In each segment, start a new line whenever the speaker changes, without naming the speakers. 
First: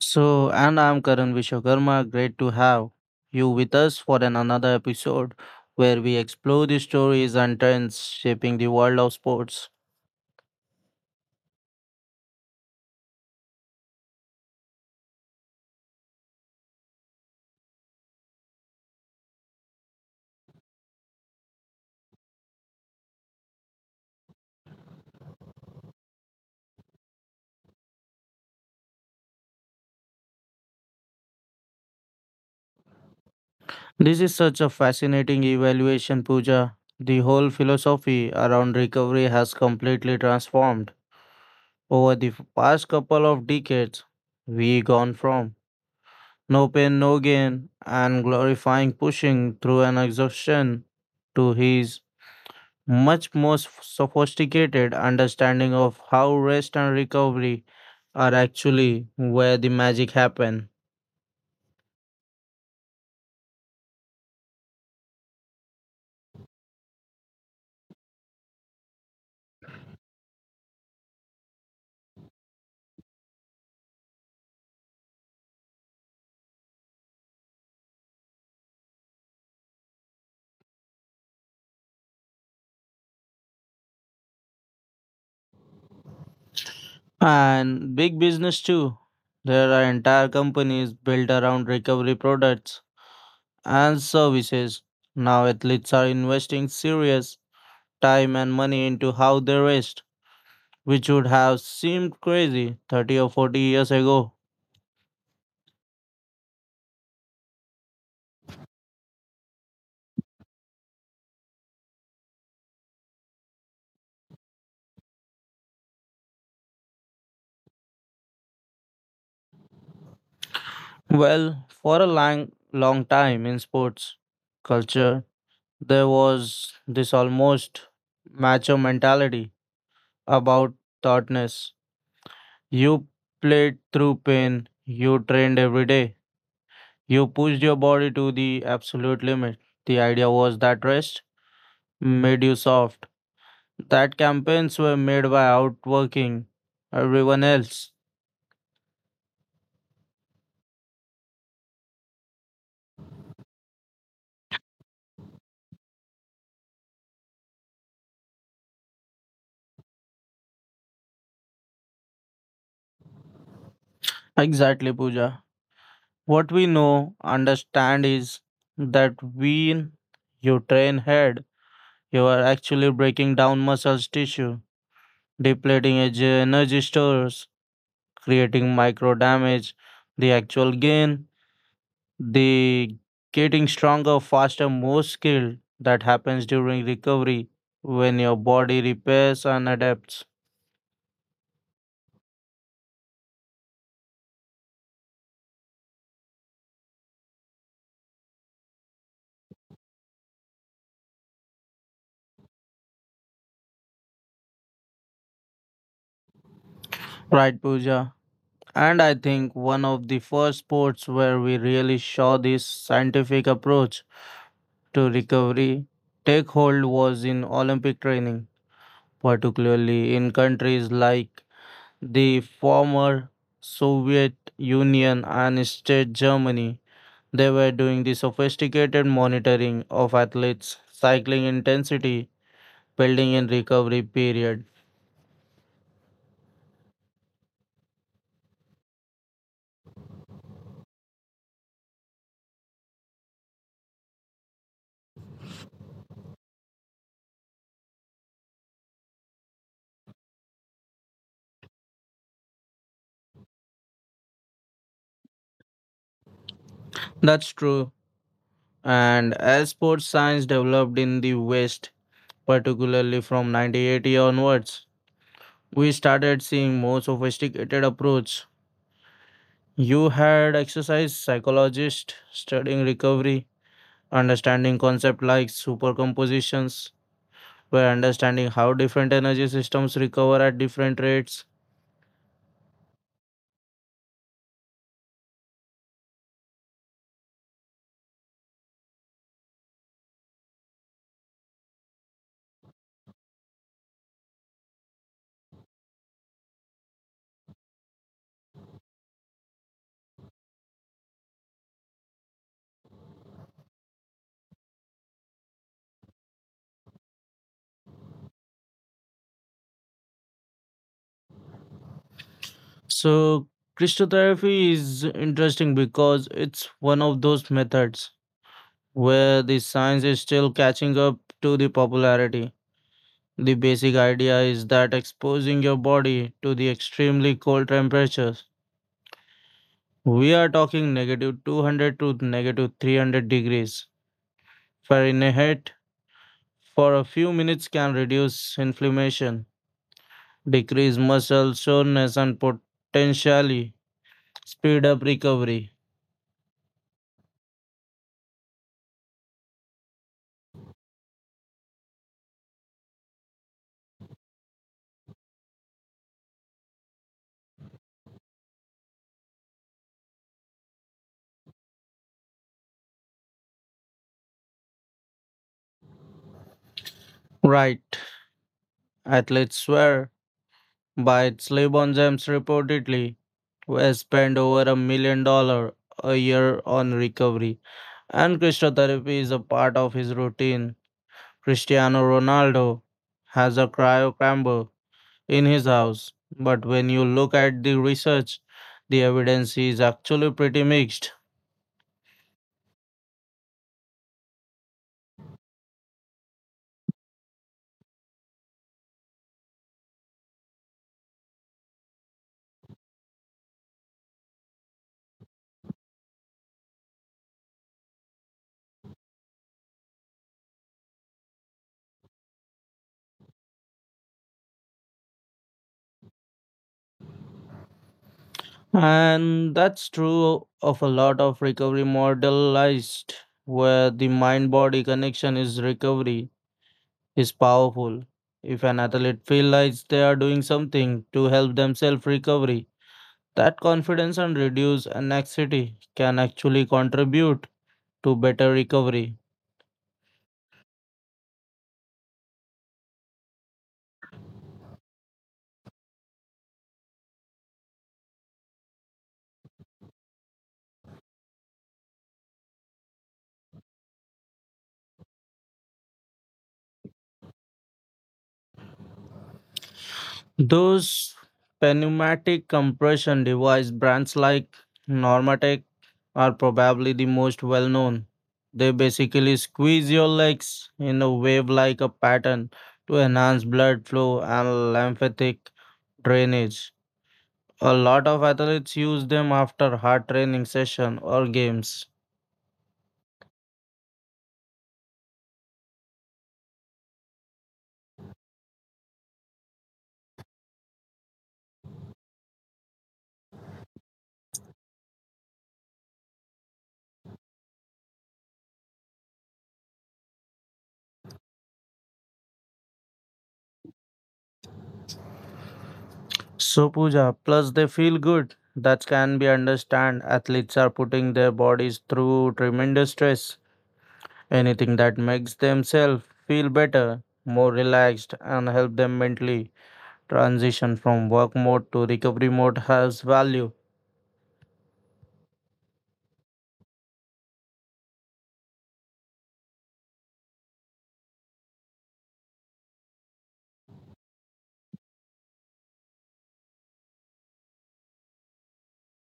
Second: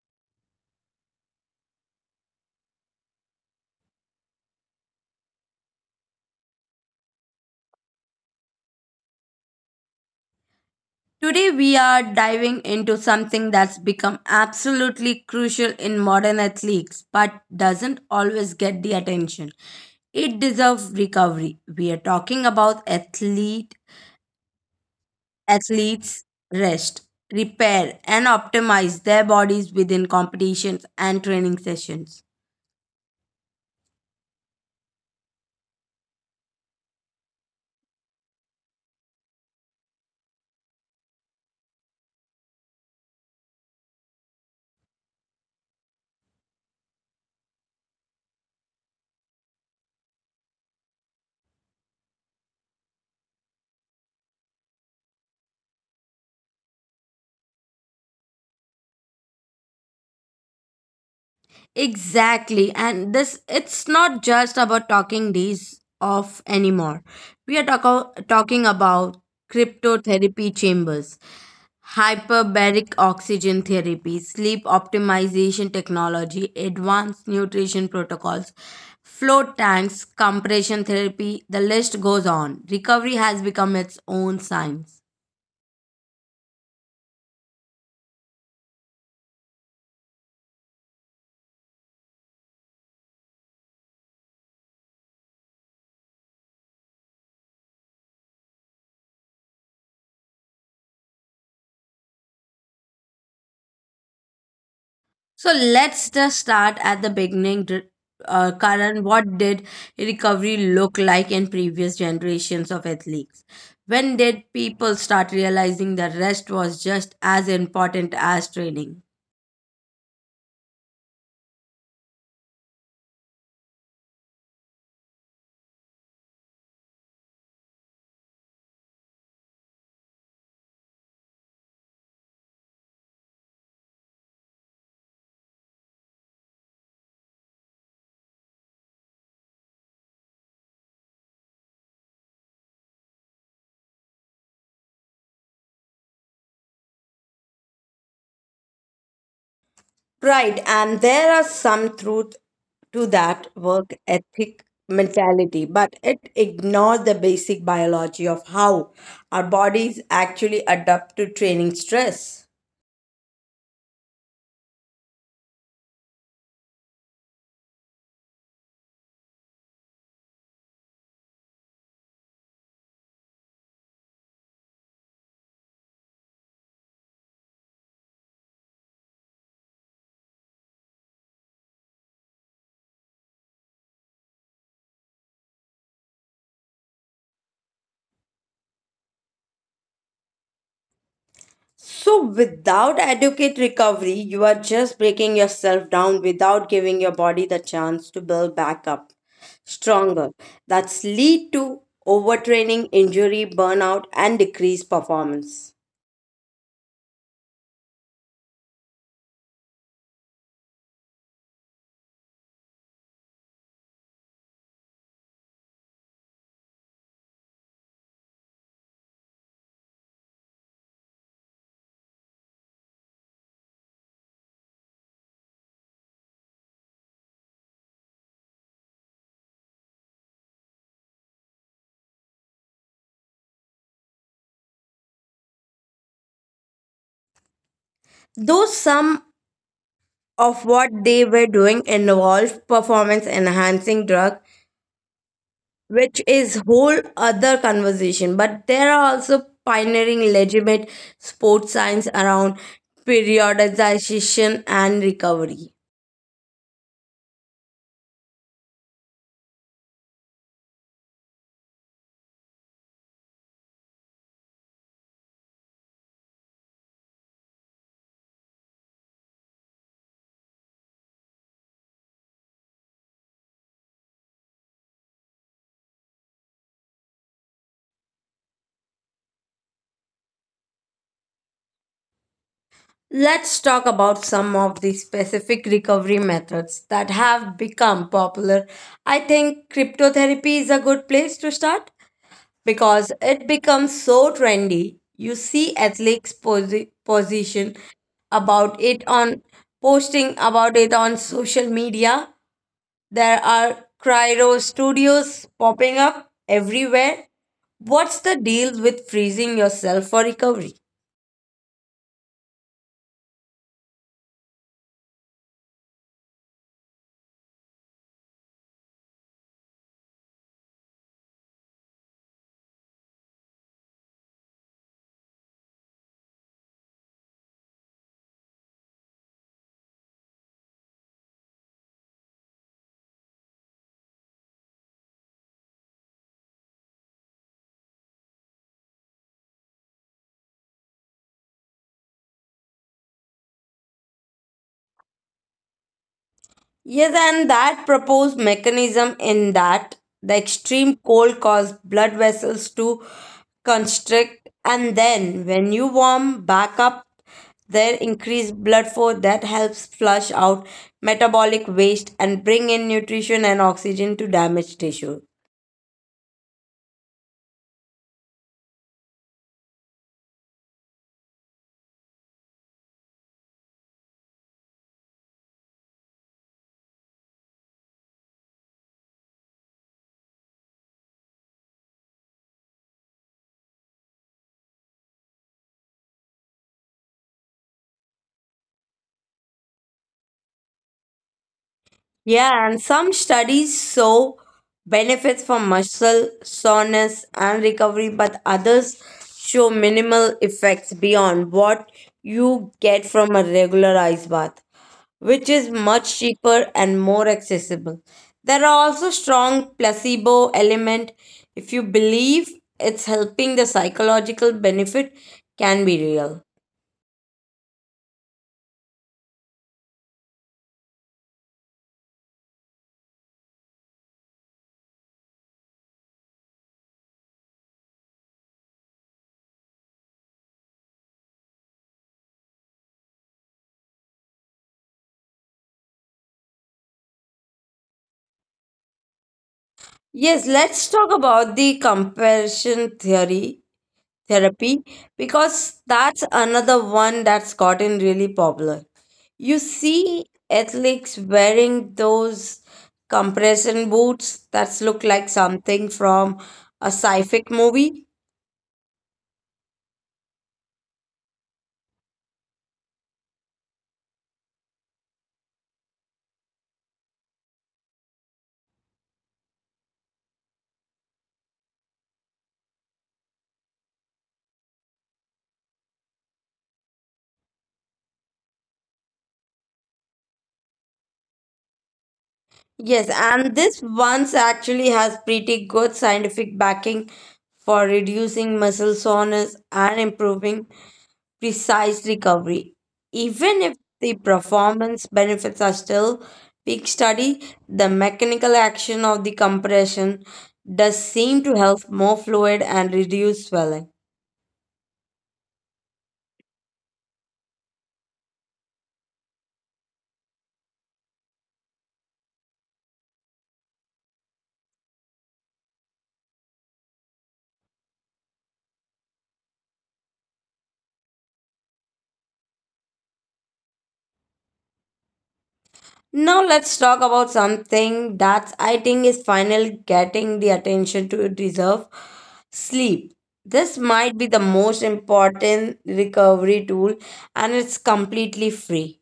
So, and I'm Karan Vishwakarma. Great to have you with us for an another episode where we explore the stories and trends shaping the world of sports.
Today we are diving into something that's become absolutely crucial in modern athletics but doesn't always get the attention. It deserves recovery. We are talking about athletes rest, repair and optimize their bodies within competitions and training sessions.
This is such a fascinating evaluation, Pooja. The whole philosophy around recovery has completely transformed over the past couple of decades. We gone from no pain, no gain, and glorifying pushing through an exhaustion to his much more sophisticated understanding of how rest and recovery are actually where the magic happen.
Exactly. And this it's not just about talking days off anymore. We are talking about cryptotherapy chambers, hyperbaric oxygen therapy, sleep optimization technology, advanced nutrition protocols, float tanks, compression therapy, the list goes on. Recovery has become its own science.
And big business too. There are entire companies built around recovery products and services. Now athletes are investing serious time and money into how they rest, which would have seemed crazy 30 or 40 years ago.
So let's just start at the beginning. Karan, what did recovery look like in previous generations of athletes? When did people start realizing that rest was just as important as training?
Well, for a long time in sports culture, there was this almost macho mentality about toughness. You played through pain, you trained every day, you pushed your body to the absolute limit. The idea was that rest made you soft. That campaigns were made by outworking everyone else.
Right, and there are some truth to that work ethic mentality, but it ignores the basic biology of how our bodies actually adapt to training stress.
Exactly, Pooja. What we understand is that when you train head, you are actually breaking down muscles tissue, depleting edge energy stores, creating micro damage. The actual gain, the getting stronger, faster, more skilled, that happens during recovery when your body repairs and adapts.
So, without adequate recovery, you are just breaking yourself down without giving your body the chance to build back up stronger. That's lead to overtraining, injury, burnout, and decreased performance.
Right, Pooja? And I think one of the first sports where we really saw this scientific approach to recovery take hold was in Olympic training, particularly in countries like the former Soviet Union and State Germany. They were doing the sophisticated monitoring of athletes' cycling intensity, building and recovery period.
Though some of what they were doing involved performance enhancing drug, which is whole other conversation, but there are also pioneering legitimate sports science around periodization and recovery.
That's true. And as sports science developed in the West, particularly from 1980 onwards, we started seeing more sophisticated approach. You had exercise psychologists studying recovery, understanding concepts like supercompositions, by understanding how different energy systems recover at different rates.
Let's talk about some of the specific recovery methods that have become popular. I think cryptotherapy is a good place to start because it becomes so trendy. You see athletes posi- position about it on posting about it on social media. There are cryo studios popping up everywhere. What's the deal with freezing yourself for recovery?
So, crystallography is interesting because it's one of those methods where the science is still catching up to the popularity. The basic idea is that exposing your body to the extremely cold temperatures, we are talking negative 200 to negative 300 degrees Fahrenheit, for a few minutes can reduce inflammation, decrease muscle soreness, and potentially speed up recovery.
Yes, and that proposed mechanism in that the extreme cold caused blood vessels to constrict, and then when you warm back up, there increased blood flow that helps flush out metabolic waste and bring in nutrition and oxygen to damaged tissue.
Right, athletes swear by it. LeBron James reportedly has spent over a million dollars a year on recovery, and cryotherapy is a part of his routine. Cristiano Ronaldo has a cryo chamber in his house, but when you look at the research, the evidence is actually pretty mixed.
Yeah, and some studies show benefits for muscle soreness and recovery, but others show minimal effects beyond what you get from a regular ice bath, which is much cheaper and more accessible. There are also strong placebo element if you believe it's helping the psychological benefit can be real.
And that's true of a lot of recovery modelized, where the mind body connection is recovery is powerful. If an athlete feels they are doing something to help themselves recovery, that confidence and reduce anxiety can actually contribute to better recovery.
Yes, let's talk about the comparison theory therapy because that's another one that's gotten really popular. You see athletes wearing those compression boots that look like something from a sci-fi movie.
Those pneumatic compression device brands like Normatec are probably the most well known. They basically squeeze your legs in a wave like a pattern to enhance blood flow and lymphatic drainage. A lot of athletes use them after hard training session or games.
Yes, and this one's actually has pretty good scientific backing for reducing muscle soreness and improving precise recovery. Even if the performance benefits are still weak study, the mechanical action of the compression does seem to help more fluid and reduce swelling.
So Pooja, plus they feel good. That can be understand. Athletes are putting their bodies through tremendous stress. Anything that makes themselves feel better, more relaxed and help them mentally transition from work mode to recovery mode has value.
Now let's talk about something that I think is finally getting the attention to it deserve sleep. This might be the most important recovery tool and it's completely free.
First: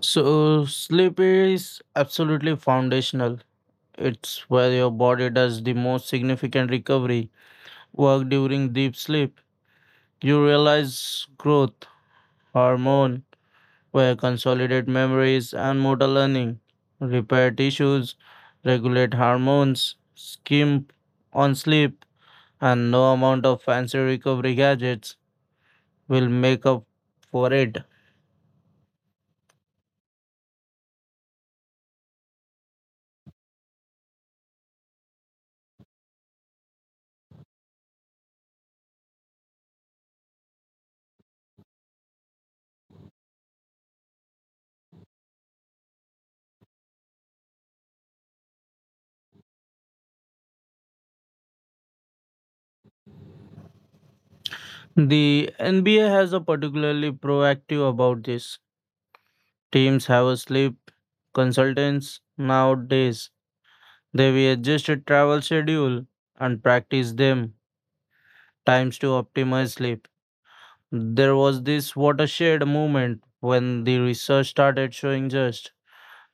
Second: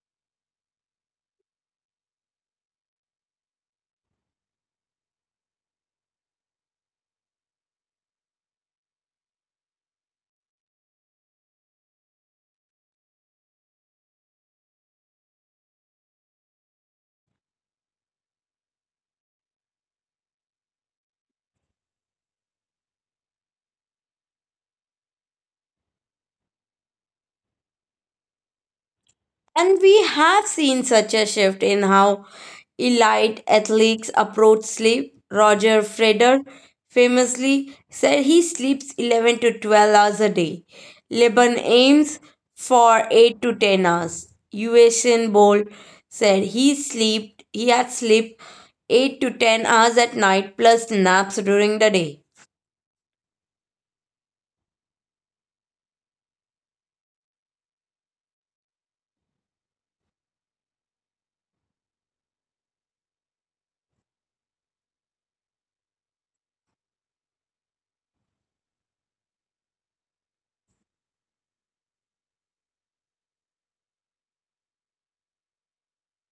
So, sleep is absolutely foundational. It's where your body does the most significant recovery. Work during deep sleep, you realize growth, hormone, where consolidate memories and motor learning, repair tissues, regulate hormones, skimp on sleep, and no amount of fancy recovery gadgets will make up for it.
And we have seen such a shift in how elite athletes approach sleep. Roger Federer famously said he sleeps 11 to 12 hours a day. LeBron aims for 8 to 10 hours. Usain Bolt said he had slept 8 to 10 hours at night plus naps during the day.
The NBA has a particularly proactive about this. Teams have a sleep consultants nowadays. They will adjust a travel schedule and practice them times to optimize sleep. There was this watershed moment when the research started showing just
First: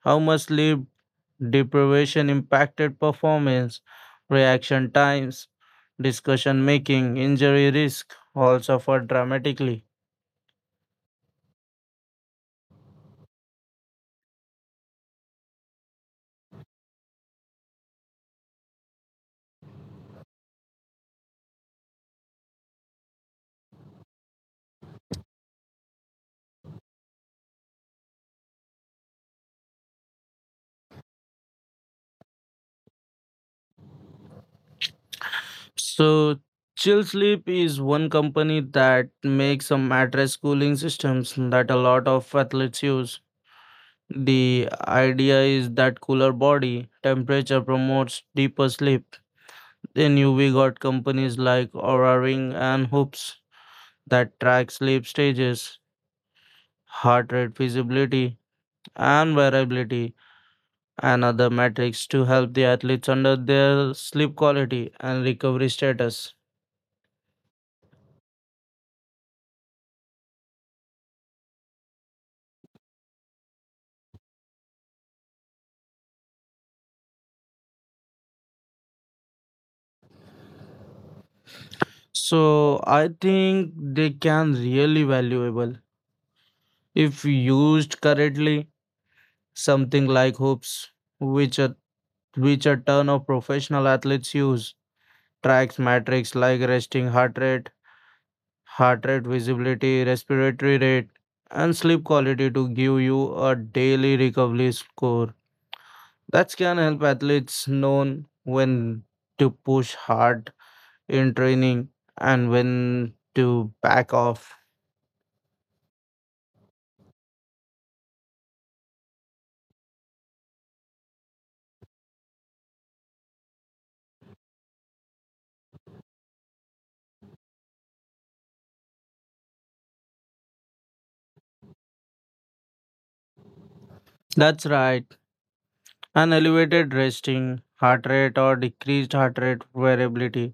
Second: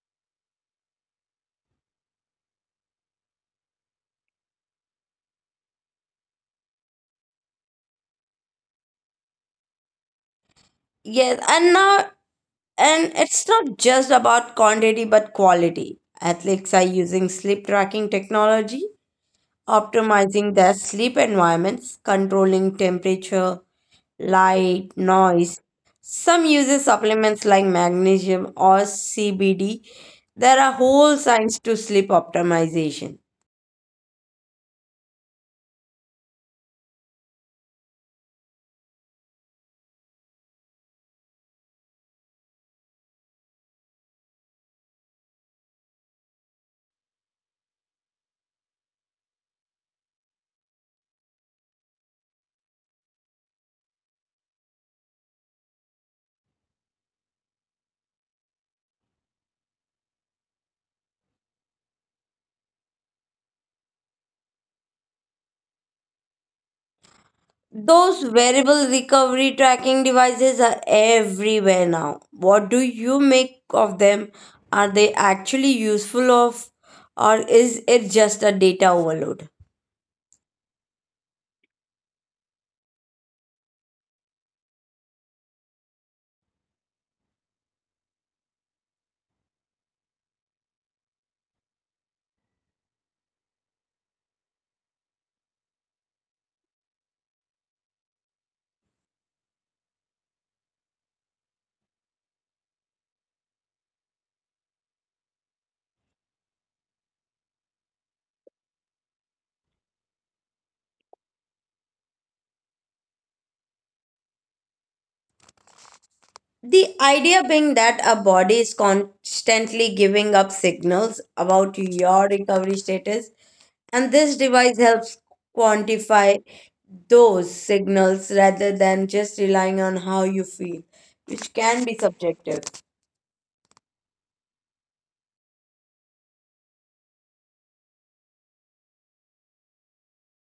how much sleep deprivation impacted performance, reaction times, discussion making, injury risk all suffered dramatically.
Yes, and now and it's not just about quantity but quality. Athletes are using sleep tracking technology, optimizing their sleep environments, controlling temperature, light, noise. Some uses supplements like magnesium or CBD. There are whole science to sleep optimization.
So Chill Sleep is one company that makes some mattress cooling systems that a lot of athletes use. The idea is that cooler body temperature promotes deeper sleep. Then you we got companies like Aura Ring and Hoops that track sleep stages, heart rate feasibility, and variability, and other metrics to help the athletes under their sleep quality and recovery status.
Those wearable recovery tracking devices are everywhere now. What do you make of them? Are they actually useful of or is it just a data overload?
So I think they can really valuable if used correctly. Something like hoops, which a which a ton of professional athletes use, tracks metrics like resting heart rate visibility, respiratory rate, and sleep quality to give you a daily recovery score. That can help athletes know when to push hard in training and when to back off.
The idea being that our body is constantly giving up signals about your recovery status, and this device helps quantify those signals rather than just relying on how you feel, which can be subjective.
That's right. An elevated resting heart rate or decreased heart rate variability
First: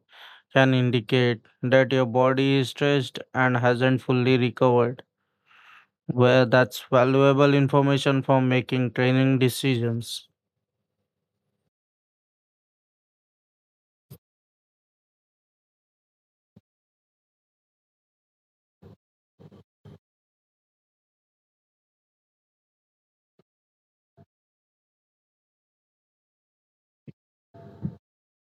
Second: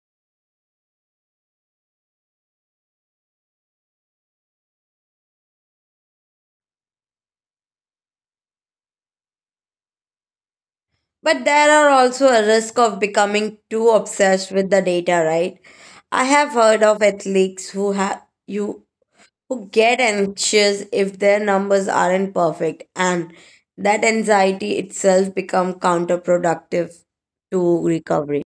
can indicate that your body is stressed and hasn't fully recovered. Well, that's valuable information for making training decisions.
But there are also a risk of becoming too obsessed with the data, right? I have heard of athletes who have you who get anxious if their numbers aren't perfect and that anxiety itself become counterproductive to recovery.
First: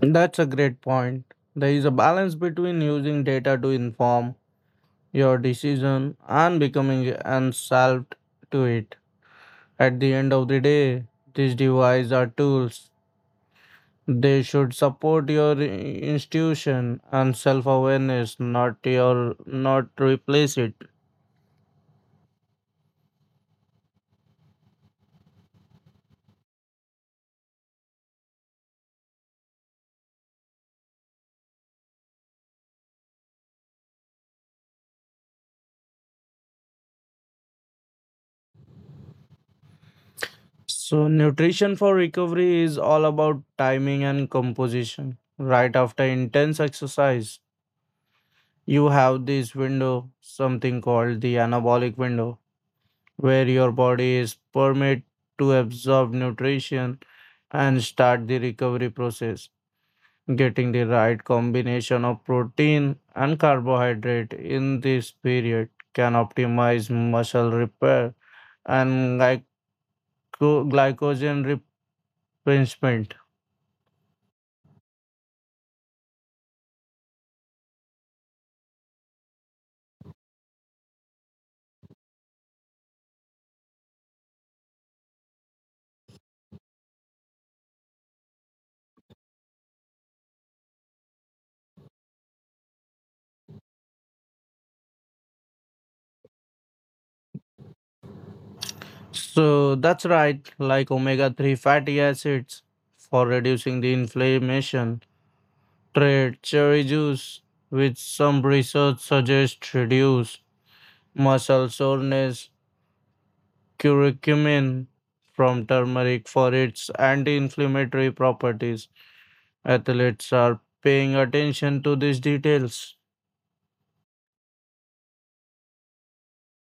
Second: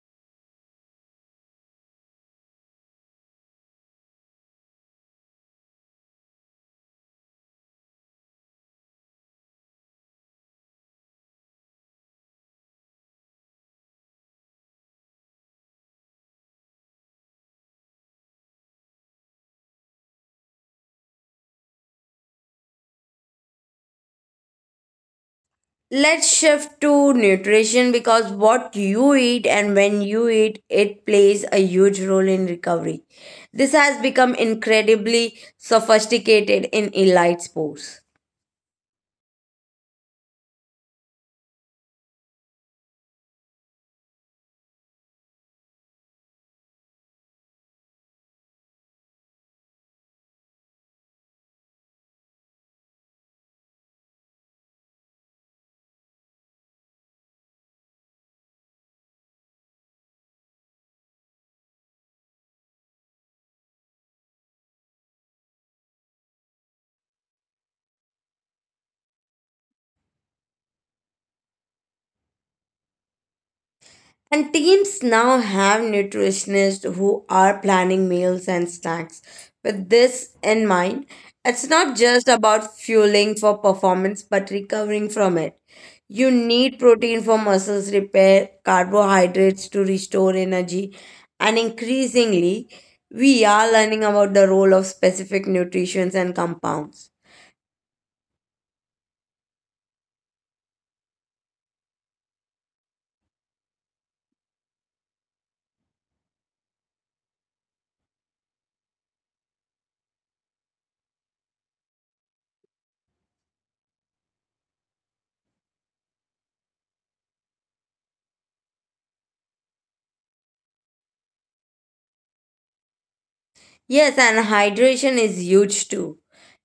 That's a great point. There is a balance between using data to inform your decision and becoming unsolved to it. At the end of the day, these devices are tools. They should support your institution and self-awareness, not replace it.
Let's shift to nutrition because what you eat and when you eat it plays a huge role in recovery. This has become incredibly sophisticated in elite sports.
So nutrition for recovery is all about timing and composition. Right after intense exercise, you have this window, something called the anabolic window, where your body is permitted to absorb nutrition and start the recovery process. Getting the right combination of protein and carbohydrate in this period can optimize muscle repair and glycogen replenishment.
And teams now have nutritionists who are planning meals and snacks. With this in mind, it's not just about fueling for performance but recovering from it. You need protein for muscles repair, carbohydrates to restore energy, and increasingly, we are learning about the role of specific nutrients and compounds.
So that's right, like omega 3 fatty acids for reducing the inflammation. Trade cherry juice, which some research suggests reduce muscle soreness, curcumin from turmeric for its anti inflammatory properties. Athletes are paying attention to these details.
Yes, and hydration is huge too.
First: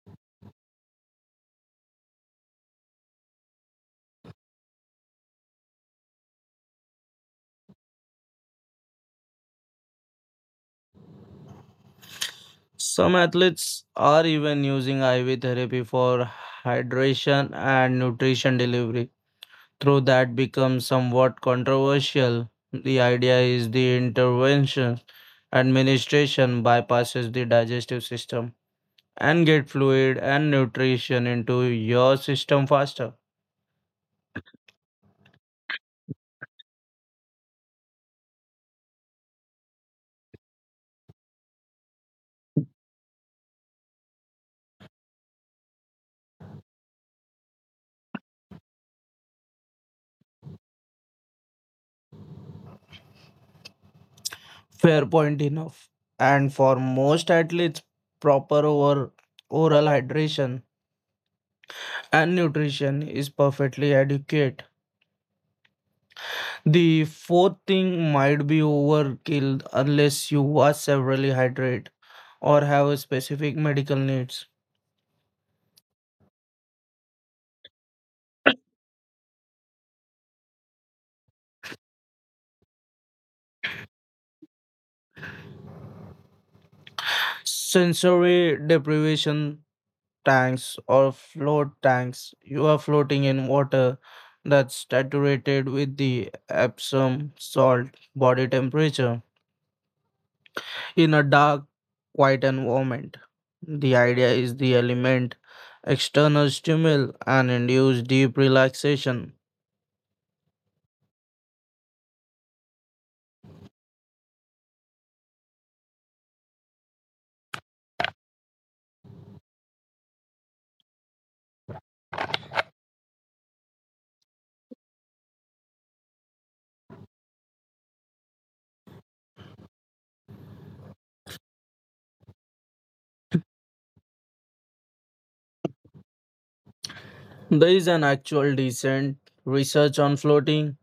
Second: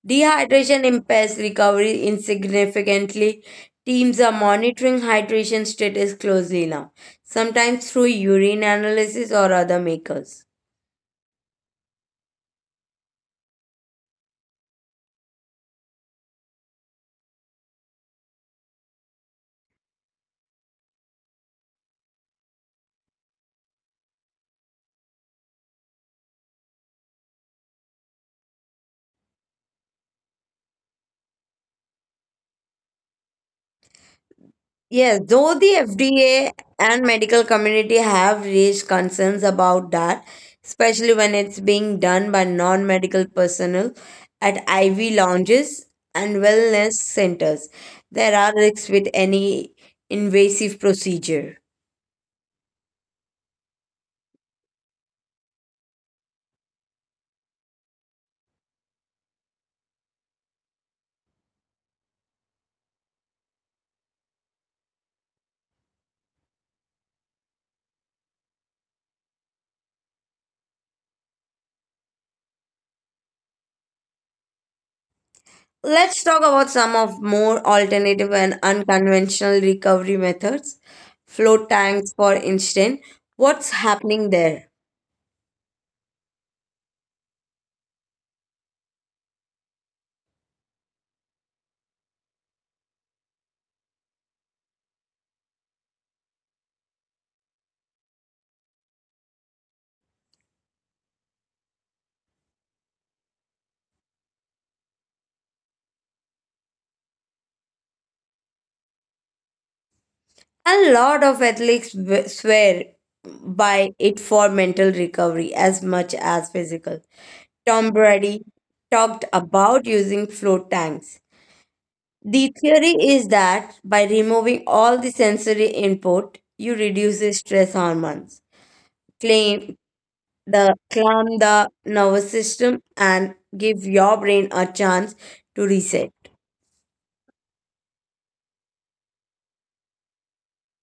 Dehydration impairs recovery insignificantly. Teams are monitoring hydration status closely now, sometimes through urine analysis or other markers.
Some athletes are even using IV therapy for hydration and nutrition delivery. Though that becomes somewhat controversial. The idea is the intervention administration bypasses the digestive system and get fluid and nutrition into your system faster.
Yes, though the FDA and medical community have raised concerns about that, especially when it's being done by non medical personnel at IV lounges and wellness centers. There are risks with any invasive procedure.
Fair point enough. And for most athletes, proper over oral hydration and nutrition is perfectly adequate. The fourth thing might be overkill unless you are severely hydrated or have a specific medical needs.
Let's talk about some of more alternative and unconventional recovery methods. Float tanks, for instance. What's happening there?
Sensory deprivation tanks or float tanks. You are floating in water that's saturated with the Epsom salt body temperature. In a dark, quiet environment, the idea is the element external stimuli and induce deep relaxation.
A lot of athletes swear by it for mental recovery as much as physical. Tom Brady talked about using float tanks. The theory is that by removing all the sensory input, you reduce the stress hormones, claim the calm the nervous system, and give your brain a chance to reset.
There is an actual decent research on floating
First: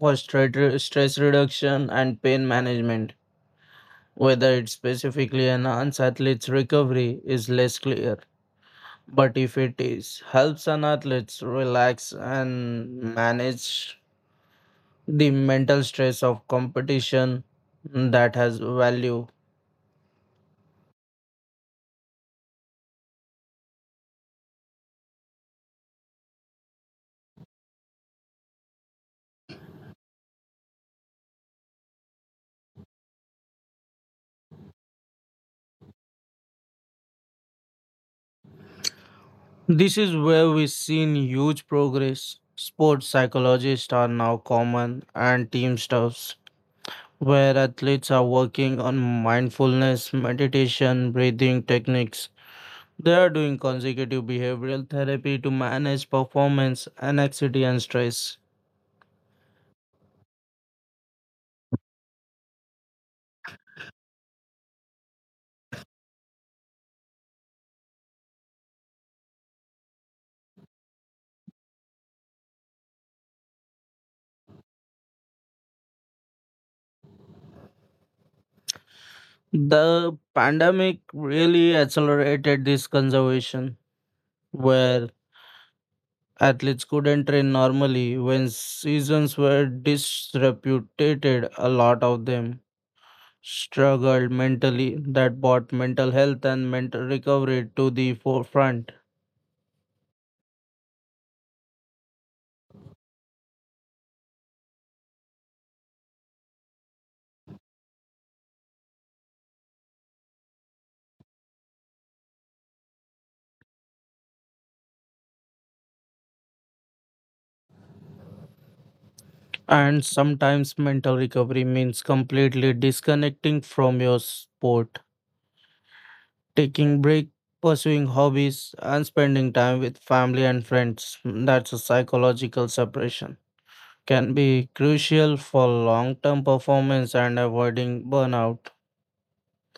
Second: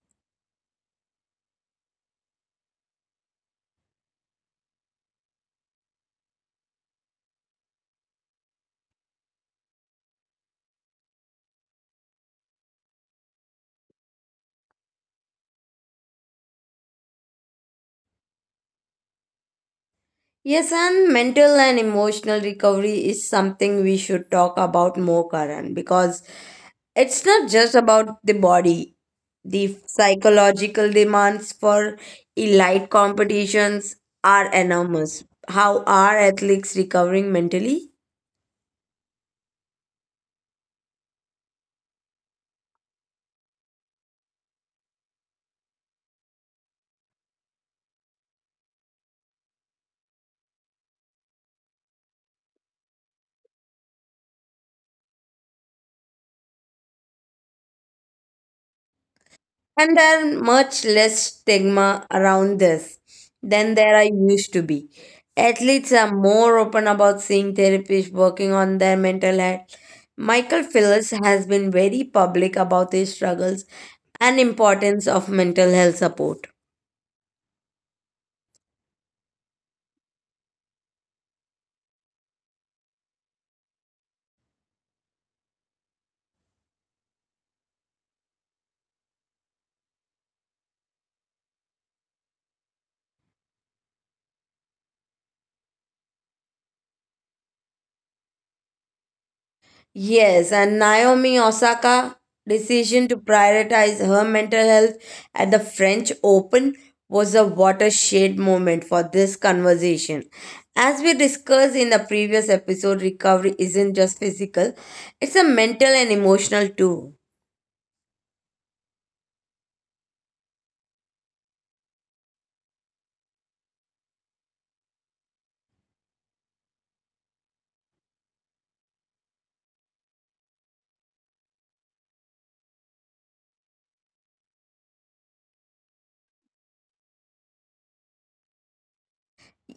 for stress reduction and pain management. Whether it specifically enhances athletes' recovery is less clear, but if it is, helps an athlete relax and manage the mental stress of competition, that has value.
Yes, and mental and emotional recovery is something we should talk about more, Karan, because it's not just about the body. The psychological demands for elite competitions are enormous. How are athletes recovering mentally?
This is where we've seen huge progress. Sports psychologists are now common and team stuffs, where athletes are working on mindfulness, meditation, breathing techniques. They are doing consecutive behavioral therapy to manage performance, anxiety, and stress.
And there are much less stigma around this than there are used to be. Athletes are more open about seeing therapists working on their mental health. Michael Phillips has been very public about his struggles and importance of mental health support.
The pandemic really accelerated this conservation, where athletes couldn't train normally when seasons were disrupted. A lot of them struggled mentally that brought mental health and mental recovery to the forefront.
Yes, and Naomi Osaka decision to prioritize her mental health at the French Open was a watershed moment for this conversation. As we discussed in the previous episode, recovery isn't just physical, it's a mental and emotional too.
And sometimes mental recovery means completely disconnecting from your sport, taking break, pursuing hobbies, and spending time with family and friends. That's a psychological separation. Can be crucial for long term performance and avoiding burnout.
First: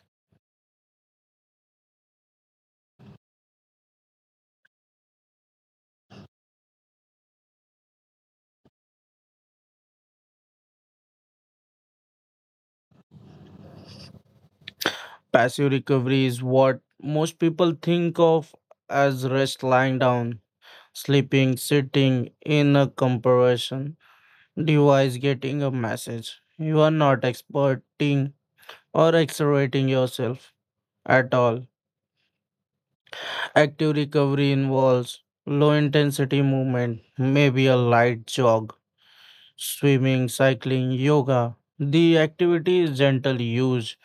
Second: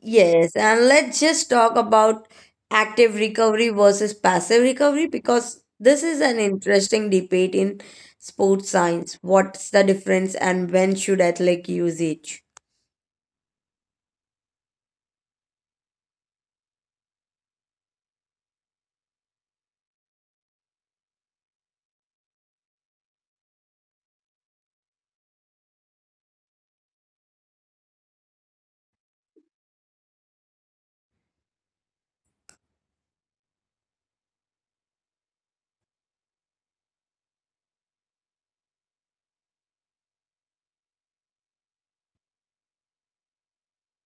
Yes, and let's just talk about active recovery versus passive recovery because this is an interesting debate in sports science. What's the difference and when should athlete use each?
Passive recovery is what most people think of as rest lying down, sleeping, sitting in a compression device, getting a message. You are not exporting or accelerating yourself at all. Active recovery involves low intensity movement, maybe a light jog, swimming, cycling, yoga. The activity is gentle use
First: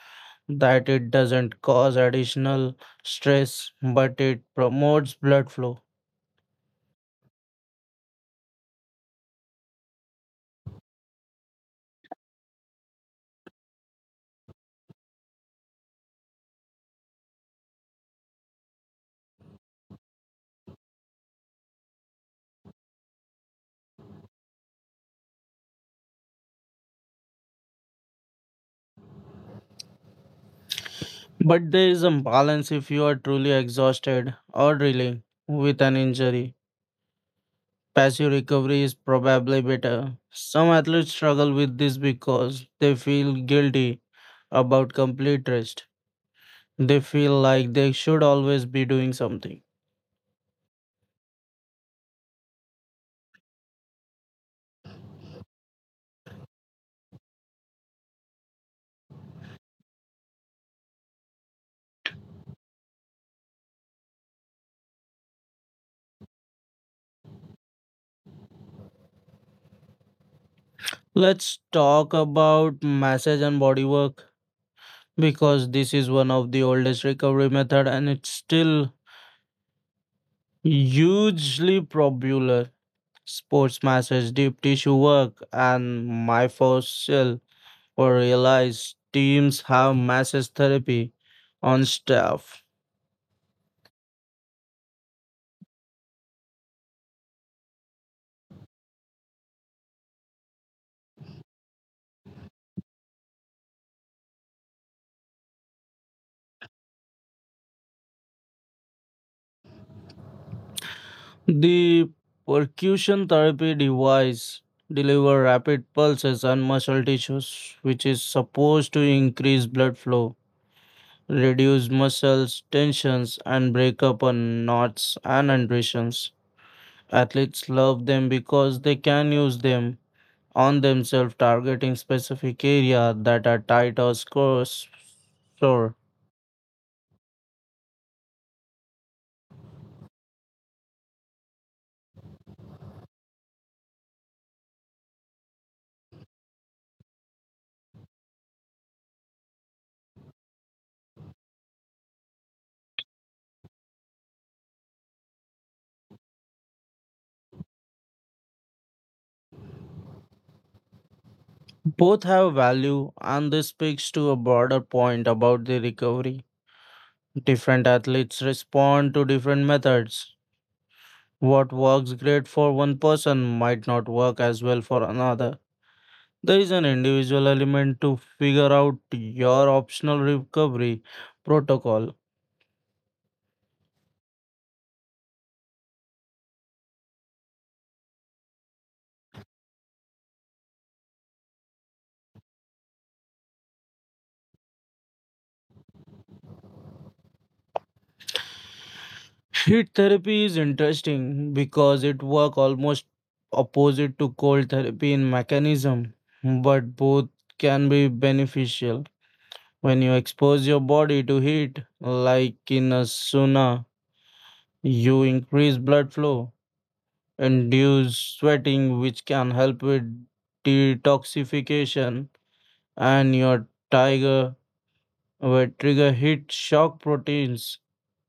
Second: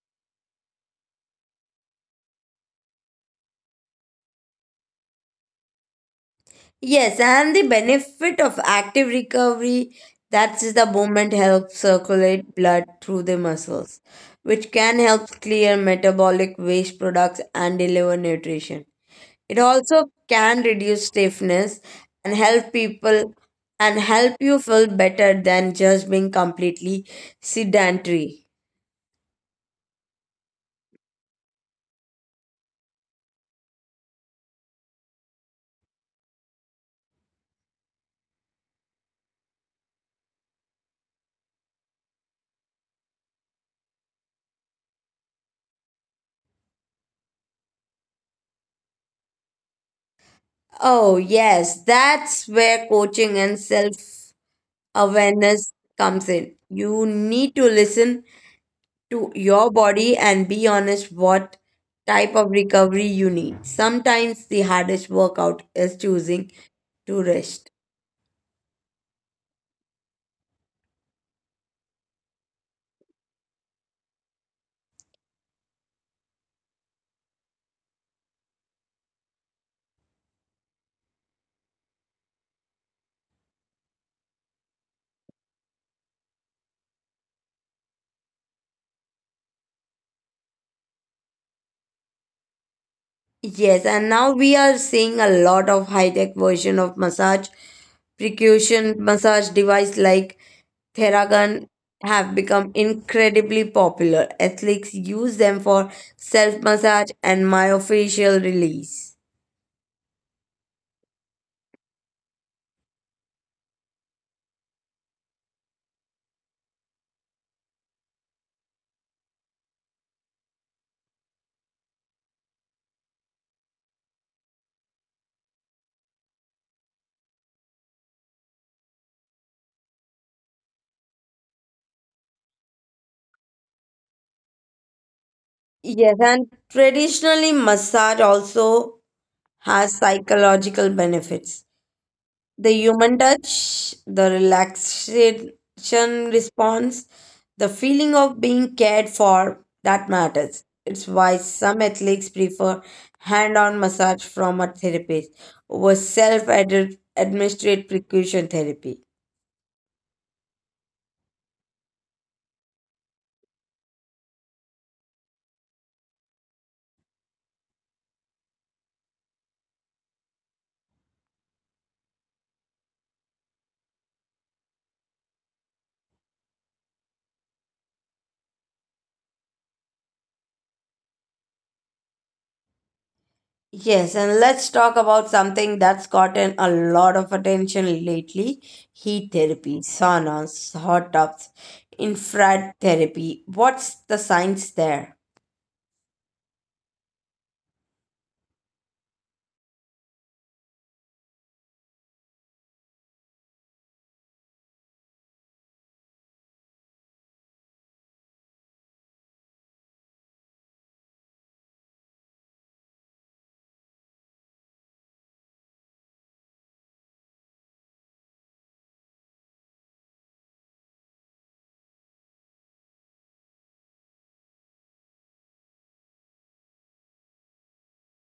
that it doesn't cause additional stress, but it promotes blood flow.
Yes, and the benefit of active recovery that is the movement helps circulate blood through the muscles, which can help clear metabolic waste products and deliver nutrition. It also can reduce stiffness and help people and help you feel better than just being completely sedentary.
But there is a balance if you are truly exhausted or dealing with an injury. Passive recovery is probably better. Some athletes struggle with this because they feel guilty about complete rest. They feel like they should always be doing something.
Oh, yes, that's where coaching and self awareness comes in. You need to listen to your body and be honest what type of recovery you need. Sometimes the hardest workout is choosing to rest.
Let's talk about massage and body work because this is one of the oldest recovery method and it's still hugely popular. Sports matches, deep tissue work, and myofascial were realized. Teams have massage therapy on staff.
Yes, and now we are seeing a lot of high-tech version of massage. Percussion massage device like Theragun have become incredibly popular. Athletes use them for self-massage and myofascial release.
The percussion therapy device deliver rapid pulses on muscle tissues, which is supposed to increase blood flow, reduce muscles tensions, and break up on knots and adhesions. Athletes love them because they can use them on themselves, targeting specific areas that are tight or scarce. Sure.
Yes, and traditionally massage also has psychological benefits. The human touch, the relaxation response, the feeling of being cared for, that matters. It's why some athletes prefer hand on massage from a therapist over self administered percussion therapy.
Both have value, and this speaks to a broader point about the recovery. Different athletes respond to different methods. What works great for one person might not work as well for another. There is an individual element to figure out your optional recovery protocol.
Yes, and let's talk about something that's gotten a lot of attention lately heat therapy, saunas, hot tubs, infrared therapy. What's the science there?
Heat therapy is interesting because it works almost opposite to cold therapy in mechanism, but both can be beneficial. When you expose your body to heat, like in a sauna, you increase blood flow, induce sweating, which can help with detoxification, and your tiger will trigger heat shock proteins,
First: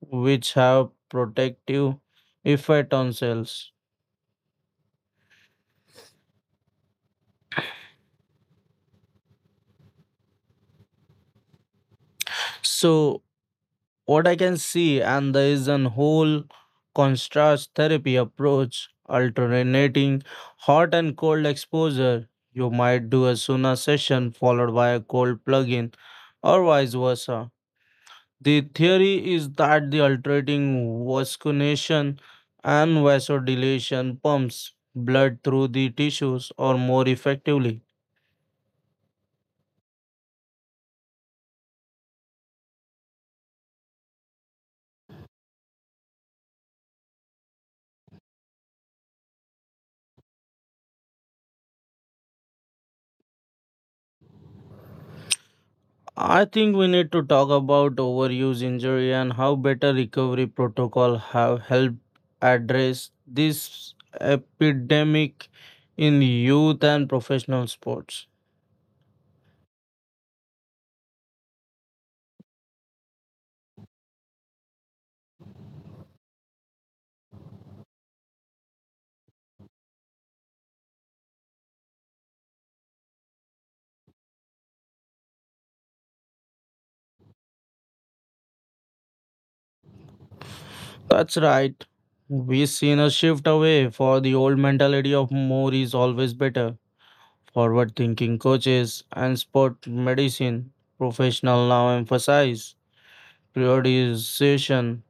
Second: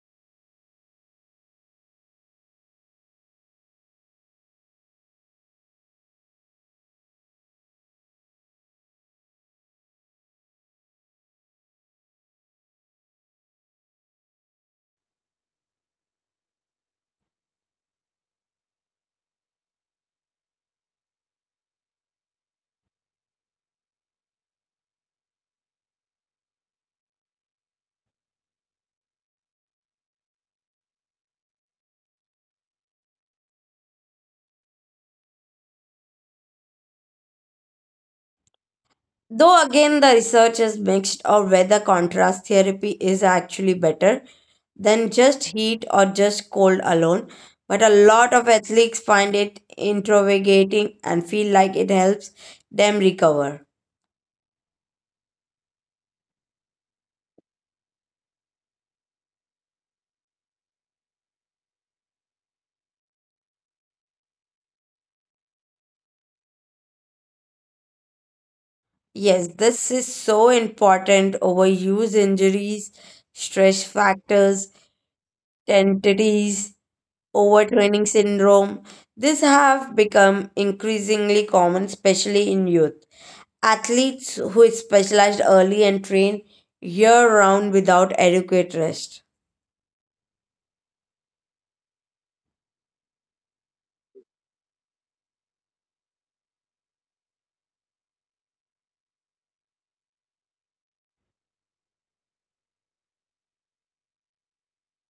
which have protective effect on cells. So, what I can see, and there is an whole contrast therapy approach, alternating hot and cold exposure. You might do a sauna session followed by a cold plug-in, or vice versa. The theory is that the alternating vasculation and vasodilation pumps blood through the tissues or more effectively.
Though again, the research is mixed on whether contrast therapy is actually better than just heat or just cold alone, but a lot of athletes find it introvergating and feel like it helps them recover.
I think we need to talk about overuse injury and how better recovery protocol have helped address this epidemic in youth and professional sports.
Yes, this is so important overuse injuries, stress factors, tendinitis, overtraining syndrome. These have become increasingly common, especially in youth. Athletes who specialized early and train year round without adequate rest.
That's right. We've seen a shift away for the old mentality of more is always better. Forward thinking coaches and sport medicine professional now emphasize prioritization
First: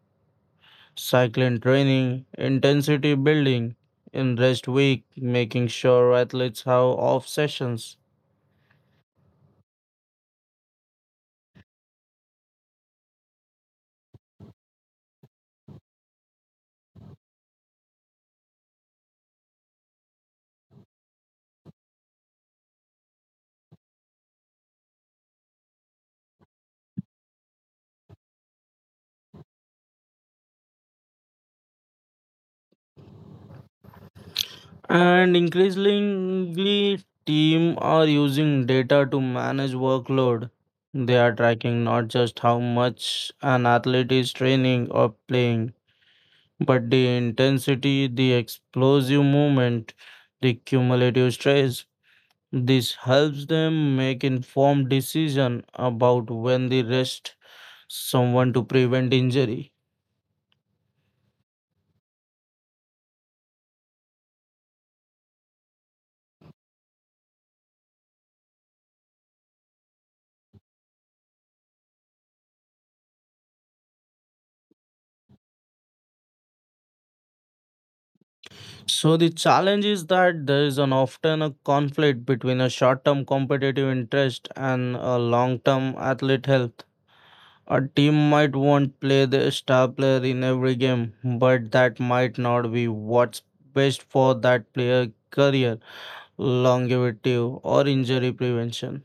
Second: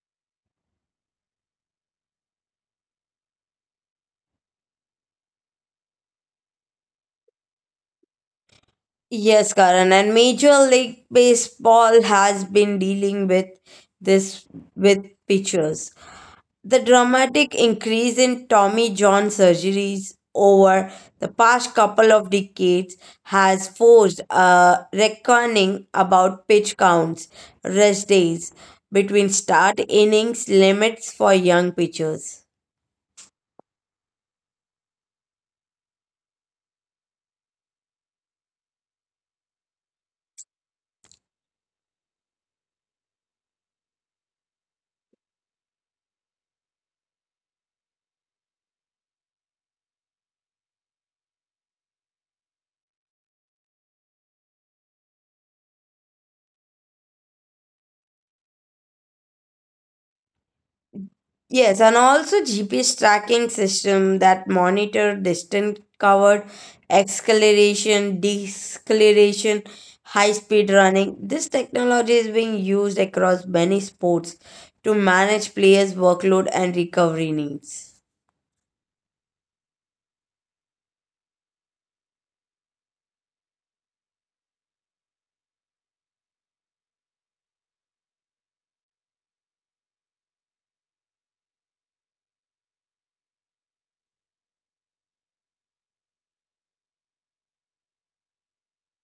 cycling training, intensity building in rest week, making sure athletes have off sessions,
Yes, Karan, and Major League Baseball has been dealing with this with pitchers. The dramatic increase in Tommy John surgeries over the past couple of decades has forced a reckoning about pitch counts, rest days between start innings limits for young pitchers.
and increasingly team are using data to manage workload. They are tracking not just how much an athlete is training or playing, but the intensity, the explosive movement, the cumulative stress. This helps them make informed decision about when the rest someone to prevent injury.
Yes, and also GPS tracking system that monitor distance covered, acceleration, deceleration, high speed running. This technology is being used across many sports to manage players' workload and recovery needs.
So the challenge is that there is an often a conflict between a short-term competitive interest and a long-term athlete health. A team might want play their star player in every game, but that might not be what's best for that player career longevity or injury prevention.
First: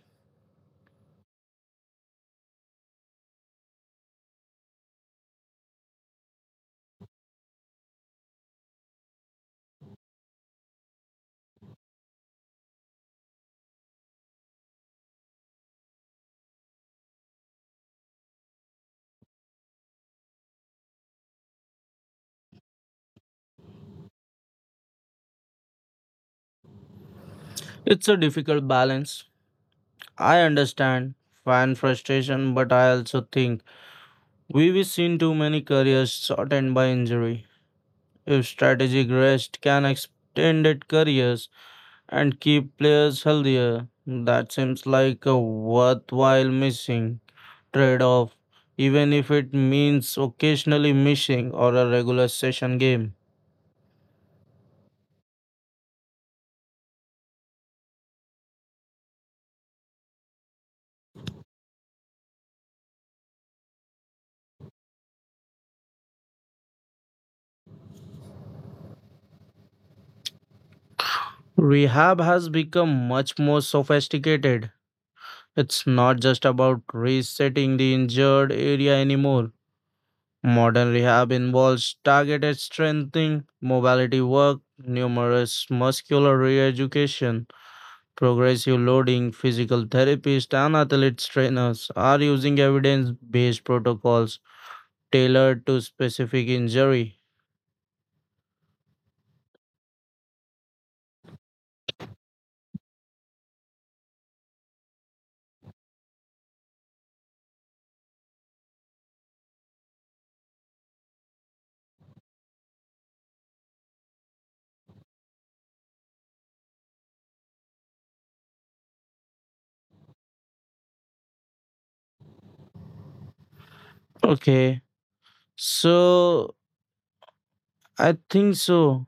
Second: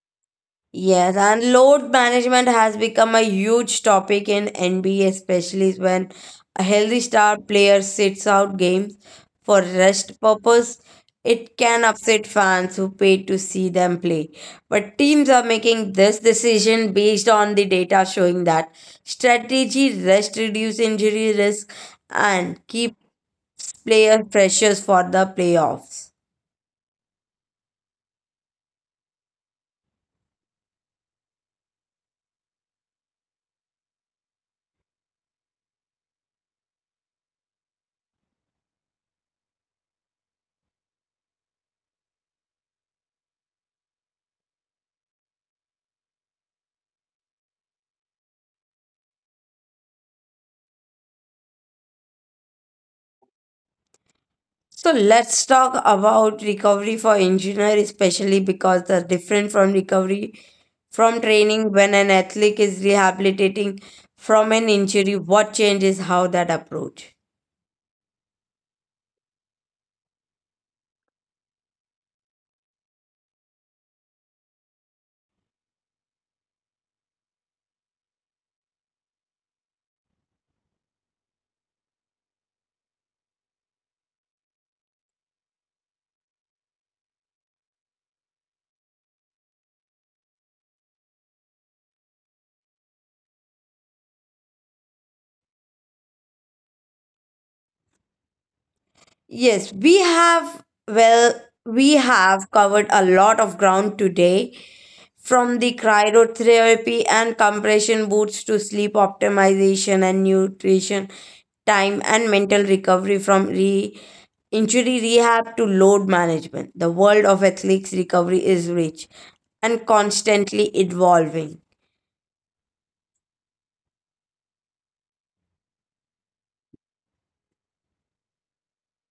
Yes, and load management has become a huge topic in NBA, especially when a healthy star player sits out games for rest purpose. It can upset fans who pay to see them play. But teams are making this decision based on the data showing that strategy rest reduce injury risk and keeps players pressures for the playoffs.
It's a difficult balance. I understand fan frustration, but I also think we've seen too many careers shortened by injury. If strategic rest can extend careers and keep players healthier, that seems like a worthwhile missing trade off, even if it means occasionally missing or a regular session game.
So let's talk about recovery for engineer, especially because they're different from recovery from training. When an athlete is rehabilitating from an injury, what changes how that approach?
Rehab has become much more sophisticated. It's not just about resetting the injured area anymore. Modern rehab involves targeted strengthening, mobility work, numerous muscular re education, progressive loading. Physical therapists and athletes trainers are using evidence based protocols tailored to specific injury.
Yes, we have covered a lot of ground today. From the cryotherapy and compression boots to sleep optimization and nutrition time and mental recovery from injury rehab to load management, the world of athletics recovery is rich and constantly evolving.
Okay, so I think so.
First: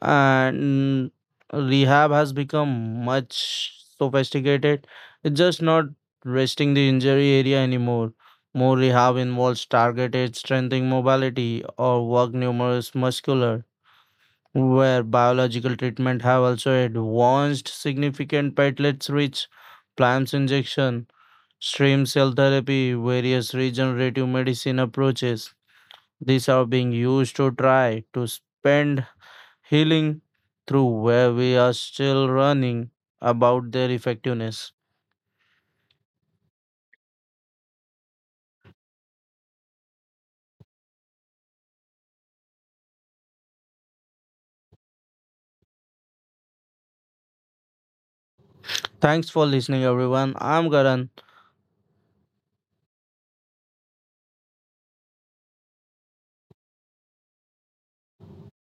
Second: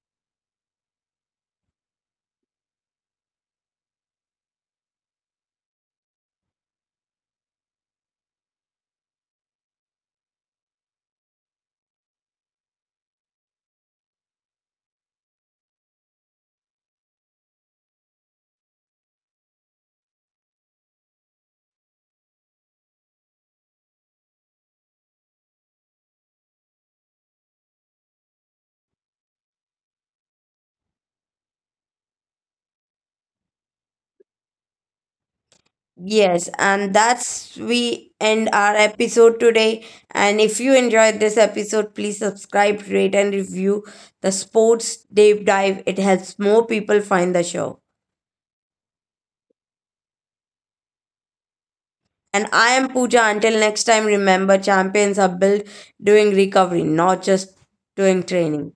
And rehab has become much sophisticated. It's just not resting the injury area anymore. More rehab involves targeted strengthening mobility or work numerous muscular, where biological treatment have also advanced significant platelets rich plants injection, stem cell therapy, various regenerative medicine approaches. These are being used to try to spend healing through where we are still running about their effectiveness.
Yes, and that's we end our episode today, and if you enjoyed this episode, please subscribe, rate and review the Sports Deep Dive. It helps more people find the show.
Thanks for listening, everyone. I'm Karan.
And I am Pooja. Until next time, remember champions are built doing recovery, not just doing training.